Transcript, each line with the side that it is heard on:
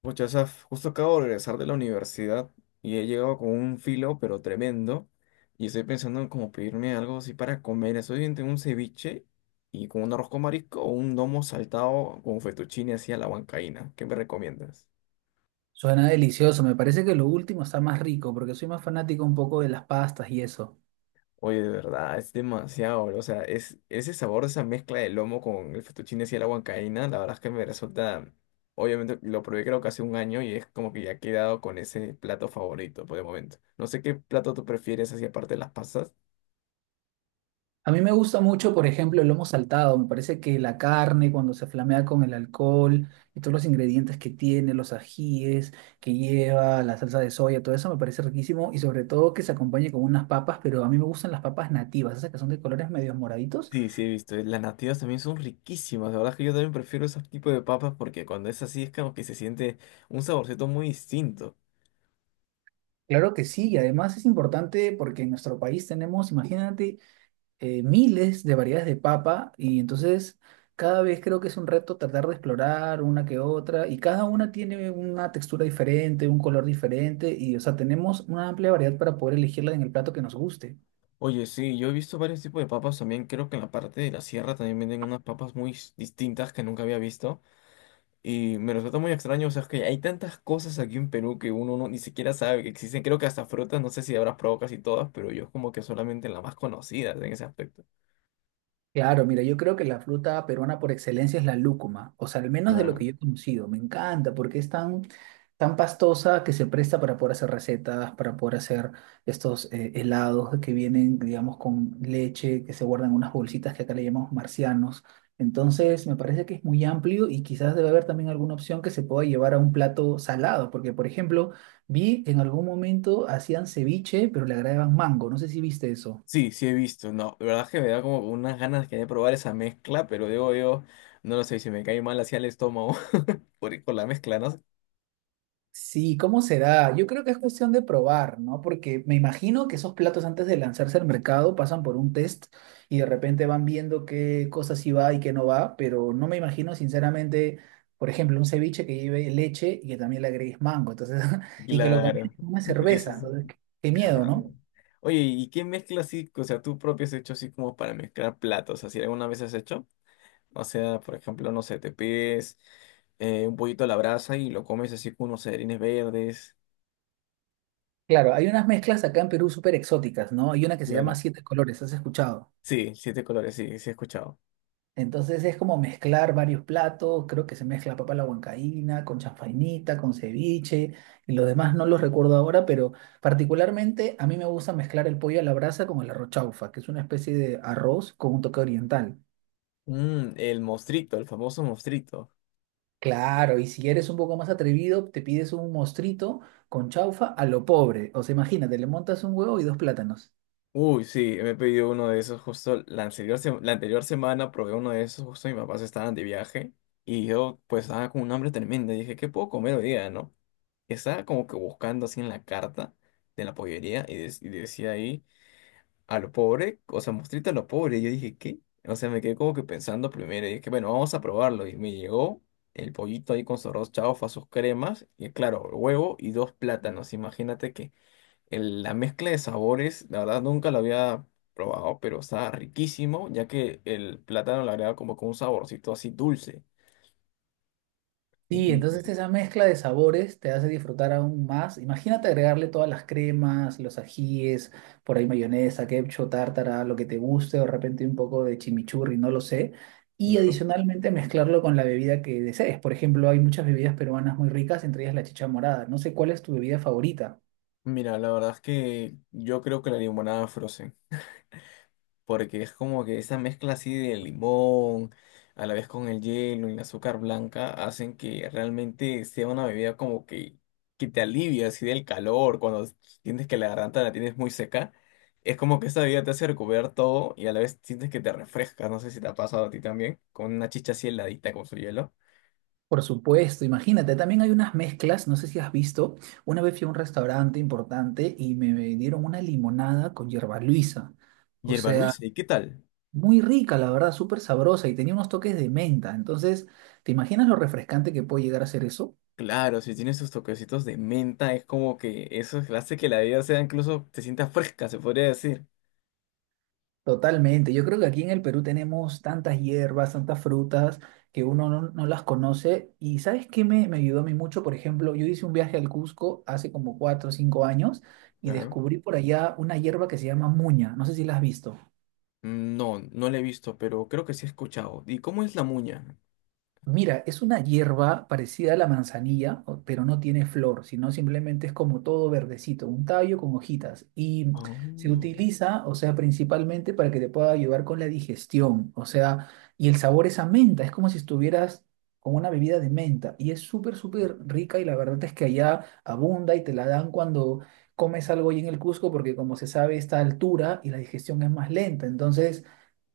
left: Pucha, Saf, justo acabo de regresar de la universidad y he llegado con un filo, pero tremendo. Y estoy pensando en como pedirme algo así para comer. Estoy entre un ceviche y con un arroz con marisco o un lomo saltado con fettuccine así a la huancaína. ¿Qué me recomiendas?
right: Suena delicioso, me parece que lo último está más rico porque soy más fanático un poco de las pastas y eso.
left: Oye, de verdad, es demasiado. O sea, es ese sabor, esa mezcla del lomo con el fettuccine así a la huancaína, la verdad es que me resulta. Obviamente lo probé creo que hace un año y es como que ya he quedado con ese plato favorito por el momento. No sé qué plato tú prefieres así aparte de las pasas.
right: A mí me gusta mucho, por ejemplo, el lomo saltado, me parece que la carne cuando se flamea con el alcohol y todos los ingredientes que tiene, los ajíes que lleva, la salsa de soya, todo eso me parece riquísimo y sobre todo que se acompañe con unas papas, pero a mí me gustan las papas nativas, esas que son de colores medios moraditos.
left: Sí, sí, he visto. Las nativas también son riquísimas. La verdad es que yo también prefiero ese tipo de papas porque cuando es así es como que se siente un saborcito muy distinto.
right: Claro que sí, y además es importante porque en nuestro país tenemos, imagínate, miles de variedades de papa y entonces cada vez creo que es un reto tratar de explorar una que otra y cada una tiene una textura diferente, un color diferente y o sea, tenemos una amplia variedad para poder elegirla en el plato que nos guste.
left: Oye, sí, yo he visto varios tipos de papas también. Creo que en la parte de la sierra también venden unas papas muy distintas que nunca había visto. Y me resulta muy extraño. O sea, es que hay tantas cosas aquí en Perú que uno no, ni siquiera sabe que existen. Creo que hasta frutas, no sé si habrás probado casi todas, pero yo es como que solamente las más conocidas en ese aspecto.
right: Claro, mira, yo creo que la fruta peruana por excelencia es la lúcuma, o sea, al menos de lo que yo he conocido, me encanta porque es tan, tan pastosa que se presta para poder hacer recetas, para poder hacer estos helados que vienen, digamos, con leche, que se guardan en unas bolsitas que acá le llamamos marcianos. Entonces, me parece que es muy amplio y quizás debe haber también alguna opción que se pueda llevar a un plato salado, porque, por ejemplo, vi en algún momento hacían ceviche, pero le agregaban mango, no sé si viste eso.
left: Sí, sí he visto, no, de verdad es que me da como unas ganas que de probar esa mezcla, pero digo yo, no lo sé, si me cae mal hacia el estómago por, con la mezcla, ¿no?
right: Sí, ¿cómo será? Yo creo que es cuestión de probar, ¿no? Porque me imagino que esos platos antes de lanzarse al mercado pasan por un test y de repente van viendo qué cosas sí va y qué no va, pero no me imagino sinceramente, por ejemplo, un ceviche que lleve leche y que también le agregues mango, entonces, y que lo
left: Claro,
right: combines con una
left: eso
right: cerveza, entonces, qué, qué
left: es
right: miedo, ¿no?
left: random. Oye, ¿y qué mezcla así, o sea, tú propio has hecho así como para mezclar platos, así alguna vez has hecho? O sea, por ejemplo, no sé, te pides un pollito a la brasa y lo comes así con unos celerines verdes.
right: Claro, hay unas mezclas acá en Perú súper exóticas, ¿no? Hay una que se llama
left: Claro.
right: Siete Colores, ¿has escuchado?
left: Sí, siete colores, sí, sí he escuchado.
right: Entonces es como mezclar varios platos, creo que se mezcla papa a la huancaína, con chanfainita, con ceviche, y los demás no los recuerdo ahora, pero particularmente a mí me gusta mezclar el pollo a la brasa con el arroz chaufa, que es una especie de arroz con un toque oriental.
left: Mm, el mostrito, el famoso mostrito.
right: Claro, y si eres un poco más atrevido, te pides un mostrito con chaufa a lo pobre. O sea, imagínate, le montas un huevo y dos plátanos.
left: Uy, sí, me he pedido uno de esos justo la anterior, la anterior semana, probé uno de esos justo mis papás estaban de viaje y yo pues estaba con un hambre tremenda y dije, ¿qué puedo comer hoy día, no? Y estaba como que buscando así en la carta de la pollería y, y decía ahí, a lo pobre, o sea, mostrita a lo pobre. Y yo dije, ¿qué? O sea, me quedé como que pensando primero y dije, bueno, vamos a probarlo. Y me llegó el pollito ahí con su arroz chaufa, sus cremas y claro, huevo y dos plátanos. Imagínate que la mezcla de sabores, la verdad nunca lo había probado, pero estaba riquísimo, ya que el plátano le agrega como con un saborcito así dulce. Y,
right: Sí, entonces esa mezcla de sabores te hace disfrutar aún más. Imagínate agregarle todas las cremas, los ajíes, por ahí mayonesa, ketchup, tártara, lo que te guste, o de repente un poco de chimichurri, no lo sé. Y
left: claro.
right: adicionalmente mezclarlo con la bebida que desees. Por ejemplo, hay muchas bebidas peruanas muy ricas, entre ellas la chicha morada. No sé cuál es tu bebida favorita.
left: Mira, la verdad es que yo creo que la limonada Frozen, porque es como que esa mezcla así de limón, a la vez con el hielo y el azúcar blanca, hacen que realmente sea una bebida como que te alivia así del calor, cuando sientes que la garganta la tienes muy seca, es como que esa bebida te hace recuperar todo y a la vez sientes que te refresca, no sé si te ha pasado a ti también, con una chicha así heladita con su hielo.
right: Por supuesto, imagínate, también hay unas mezclas, no sé si has visto, una vez fui a un restaurante importante y me dieron una limonada con hierba luisa. O
left: Hierba
right: sea,
left: Luisa, ¿y qué tal?
right: muy rica, la verdad, súper sabrosa y tenía unos toques de menta. Entonces, ¿te imaginas lo refrescante que puede llegar a ser eso?
left: Claro, si tiene sus toquecitos de menta, es como que eso hace que la bebida sea incluso, te sienta fresca, se podría decir.
right: Totalmente. Yo creo que aquí en el Perú tenemos tantas hierbas, tantas frutas que uno no, no las conoce. ¿Y sabes qué me, me ayudó a mí mucho? Por ejemplo, yo hice un viaje al Cusco hace como 4 o 5 años y descubrí por allá una hierba que se llama muña. No sé si la has visto.
left: No, no la he visto, pero creo que sí he escuchado. ¿Y cómo es la muña?
right: Mira, es una hierba parecida a la manzanilla, pero no tiene flor, sino simplemente es como todo verdecito, un tallo con hojitas. Y se
left: Ah,
right: utiliza, o sea, principalmente para que te pueda ayudar con la digestión, o sea, y el sabor es a menta, es como si estuvieras con una bebida de menta. Y es súper, súper rica y la verdad es que allá abunda y te la dan cuando comes algo ahí en el Cusco, porque como se sabe, está a altura y la digestión es más lenta. Entonces.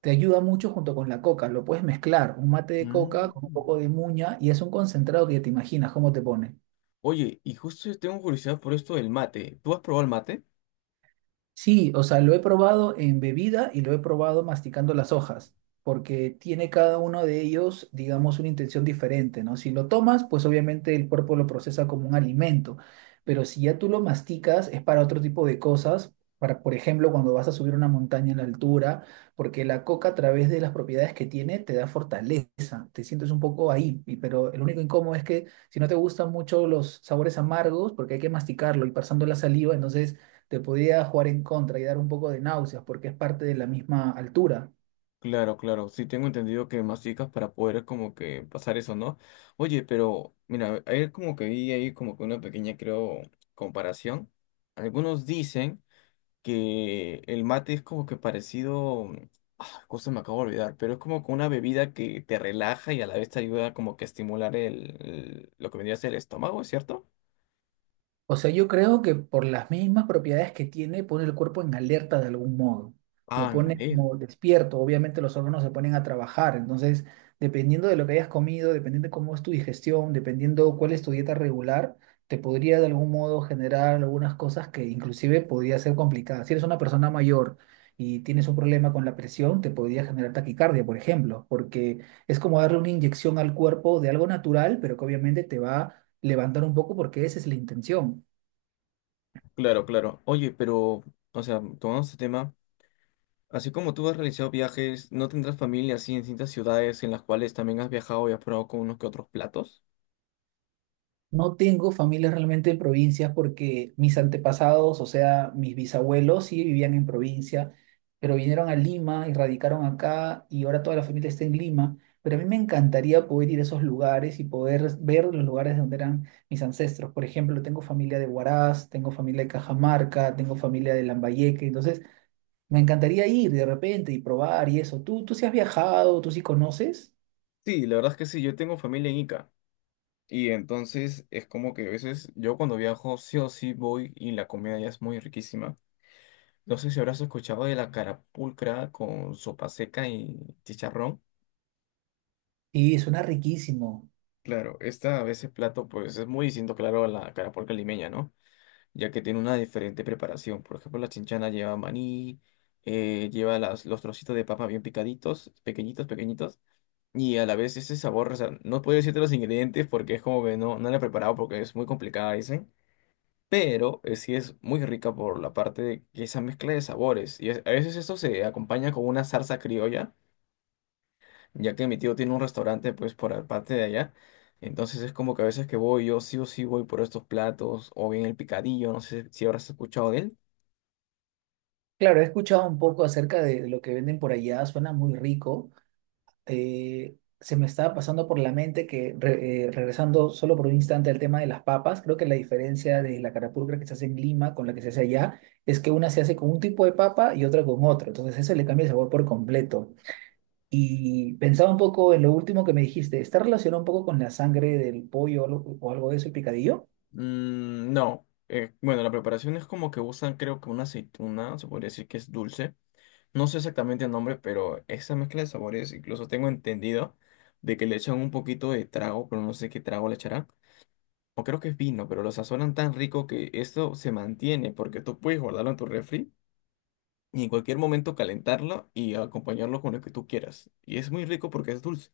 right: Te ayuda mucho junto con la coca. Lo puedes mezclar, un mate de coca con un
left: mm.
right: poco de muña y es un concentrado que te imaginas cómo te pone.
left: Oye, y justo yo tengo curiosidad por esto del mate. ¿Tú has probado el mate?
right: Sí, o sea, lo he probado en bebida y lo he probado masticando las hojas, porque tiene cada uno de ellos, digamos, una intención diferente, ¿no? Si lo tomas, pues obviamente el cuerpo lo procesa como un alimento, pero si ya tú lo masticas es para otro tipo de cosas, para, por ejemplo, cuando vas a subir una montaña en la altura, porque la coca a través de las propiedades que tiene te da fortaleza, te sientes un poco ahí, pero el único incómodo es que si no te gustan mucho los sabores amargos, porque hay que masticarlo y pasando la saliva, entonces te podía jugar en contra y dar un poco de náuseas porque es parte de la misma altura.
left: Claro, claro, sí tengo entendido que masticas para poder como que pasar eso, ¿no? Oye, pero mira, ayer como que vi ahí como que una pequeña, creo, comparación. Algunos dicen que el mate es como que parecido, ah, cosa me acabo de olvidar, pero es como que una bebida que te relaja y a la vez te ayuda como que a estimular lo que vendría a ser el estómago, ¿es cierto?
right: O sea, yo creo que por las mismas propiedades que tiene, pone el cuerpo en alerta de algún modo. Lo
left: Ah, me
right: pone
left: alegro.
right: como despierto. Obviamente los órganos se ponen a trabajar. Entonces, dependiendo de lo que hayas comido, dependiendo de cómo es tu digestión, dependiendo cuál es tu dieta regular, te podría de algún modo generar algunas cosas que inclusive podría ser complicadas. Si eres una persona mayor y tienes un problema con la presión, te podría generar taquicardia, por ejemplo, porque es como darle una inyección al cuerpo de algo natural, pero que obviamente te va a levantar un poco porque esa es la intención.
left: Claro, claro. Oye, pero, o sea, tomando este tema, así como tú has realizado viajes, ¿no tendrás familia así en distintas ciudades en las cuales también has viajado y has probado con unos que otros platos?
right: No tengo familia realmente de provincias porque mis antepasados, o sea, mis bisabuelos sí vivían en provincia, pero vinieron a Lima y radicaron acá y ahora toda la familia está en Lima. Pero a mí me encantaría poder ir a esos lugares y poder ver los lugares donde eran mis ancestros. Por ejemplo, tengo familia de Huaraz, tengo familia de Cajamarca, tengo familia de Lambayeque. Entonces, me encantaría ir de repente y probar y eso. ¿Tú, tú sí has viajado? ¿Tú sí conoces?
left: Sí, la verdad es que sí, yo tengo familia en Ica. Y entonces es como que a veces yo cuando viajo sí o sí voy y la comida ya es muy riquísima. No sé si habrás escuchado de la carapulcra con sopa seca y chicharrón.
right: Y suena riquísimo.
left: Claro, esta a veces plato pues es muy distinto, claro, a la carapulcra limeña, ¿no? Ya que tiene una diferente preparación. Por ejemplo, la chinchana lleva maní, lleva los trocitos de papa bien picaditos, pequeñitos, pequeñitos. Y a la vez ese sabor, o sea, no puedo decirte los ingredientes porque es como que no, no la he preparado porque es muy complicada, dicen. Pero sí es muy rica por la parte de que esa mezcla de sabores. A veces esto se acompaña con una salsa criolla ya que mi tío tiene un restaurante pues por la parte de allá. Entonces es como que a veces que voy, yo sí o sí voy por estos platos o bien el picadillo, no sé si habrás escuchado de él.
right: Claro, he escuchado un poco acerca de, lo que venden por allá, suena muy rico. Se me estaba pasando por la mente que, regresando solo por un instante al tema de las papas, creo que la diferencia de la carapulcra que se hace en Lima con la que se hace allá es que una se hace con un tipo de papa y otra con otro. Entonces eso le cambia el sabor por completo. Y pensaba un poco en lo último que me dijiste, ¿está relacionado un poco con la sangre del pollo o algo de eso, el picadillo?
left: Mm, no. Bueno, la preparación es como que usan creo que una aceituna, se podría decir que es dulce. No sé exactamente el nombre, pero esa mezcla de sabores, incluso tengo entendido de que le echan un poquito de trago, pero no sé qué trago le echarán. O creo que es vino, pero lo sazonan tan rico que esto se mantiene porque tú puedes guardarlo en tu refri y en cualquier momento calentarlo y acompañarlo con lo que tú quieras. Y es muy rico porque es dulce.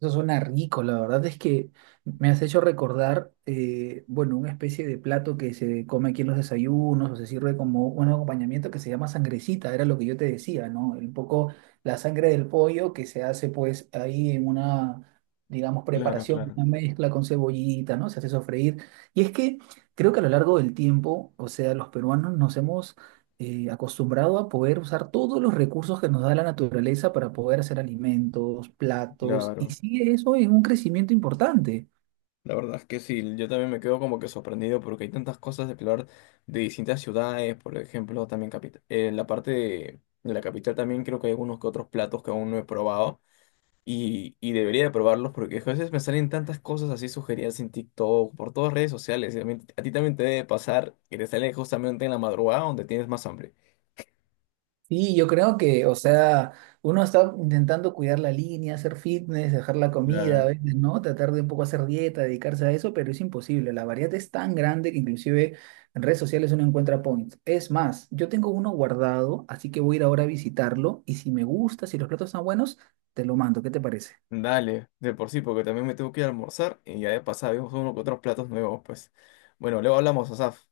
right: Eso suena rico, la verdad es que me has hecho recordar, bueno, una especie de plato que se come aquí en los desayunos o se sirve como un acompañamiento que se llama sangrecita, era lo que yo te decía, ¿no? Un poco la sangre del pollo que se hace pues ahí en una, digamos,
left: Claro,
right: preparación,
left: claro.
right: una mezcla con cebollita, ¿no? Se hace sofreír. Y es que creo que a lo largo del tiempo, o sea, los peruanos nos hemos acostumbrado a poder usar todos los recursos que nos da la naturaleza para poder hacer alimentos, platos, y
left: Claro,
right: sigue eso en un crecimiento importante.
left: la verdad es que sí, yo también me quedo como que sorprendido porque hay tantas cosas de explorar de distintas ciudades, por ejemplo, también la parte de la capital también creo que hay algunos que otros platos que aún no he probado y debería de probarlos porque a veces me salen tantas cosas así sugeridas en TikTok, por todas redes sociales, y a ti también te debe pasar que te sale justamente en la madrugada donde tienes más hambre.
right: Sí, yo creo que, o sea, uno está intentando cuidar la línea, hacer fitness, dejar la comida, a veces, ¿no? Tratar de un poco hacer dieta, dedicarse a eso, pero es imposible. La variedad es tan grande que inclusive en redes sociales uno encuentra points. Es más, yo tengo uno guardado, así que voy a ir ahora a visitarlo y si me gusta, si los platos están buenos, te lo mando. ¿Qué te parece?
left: Dale, de por sí, porque también me tengo que ir a almorzar y ya de pasada vemos uno que otros platos nuevos, pues. Bueno, luego hablamos, Asaf.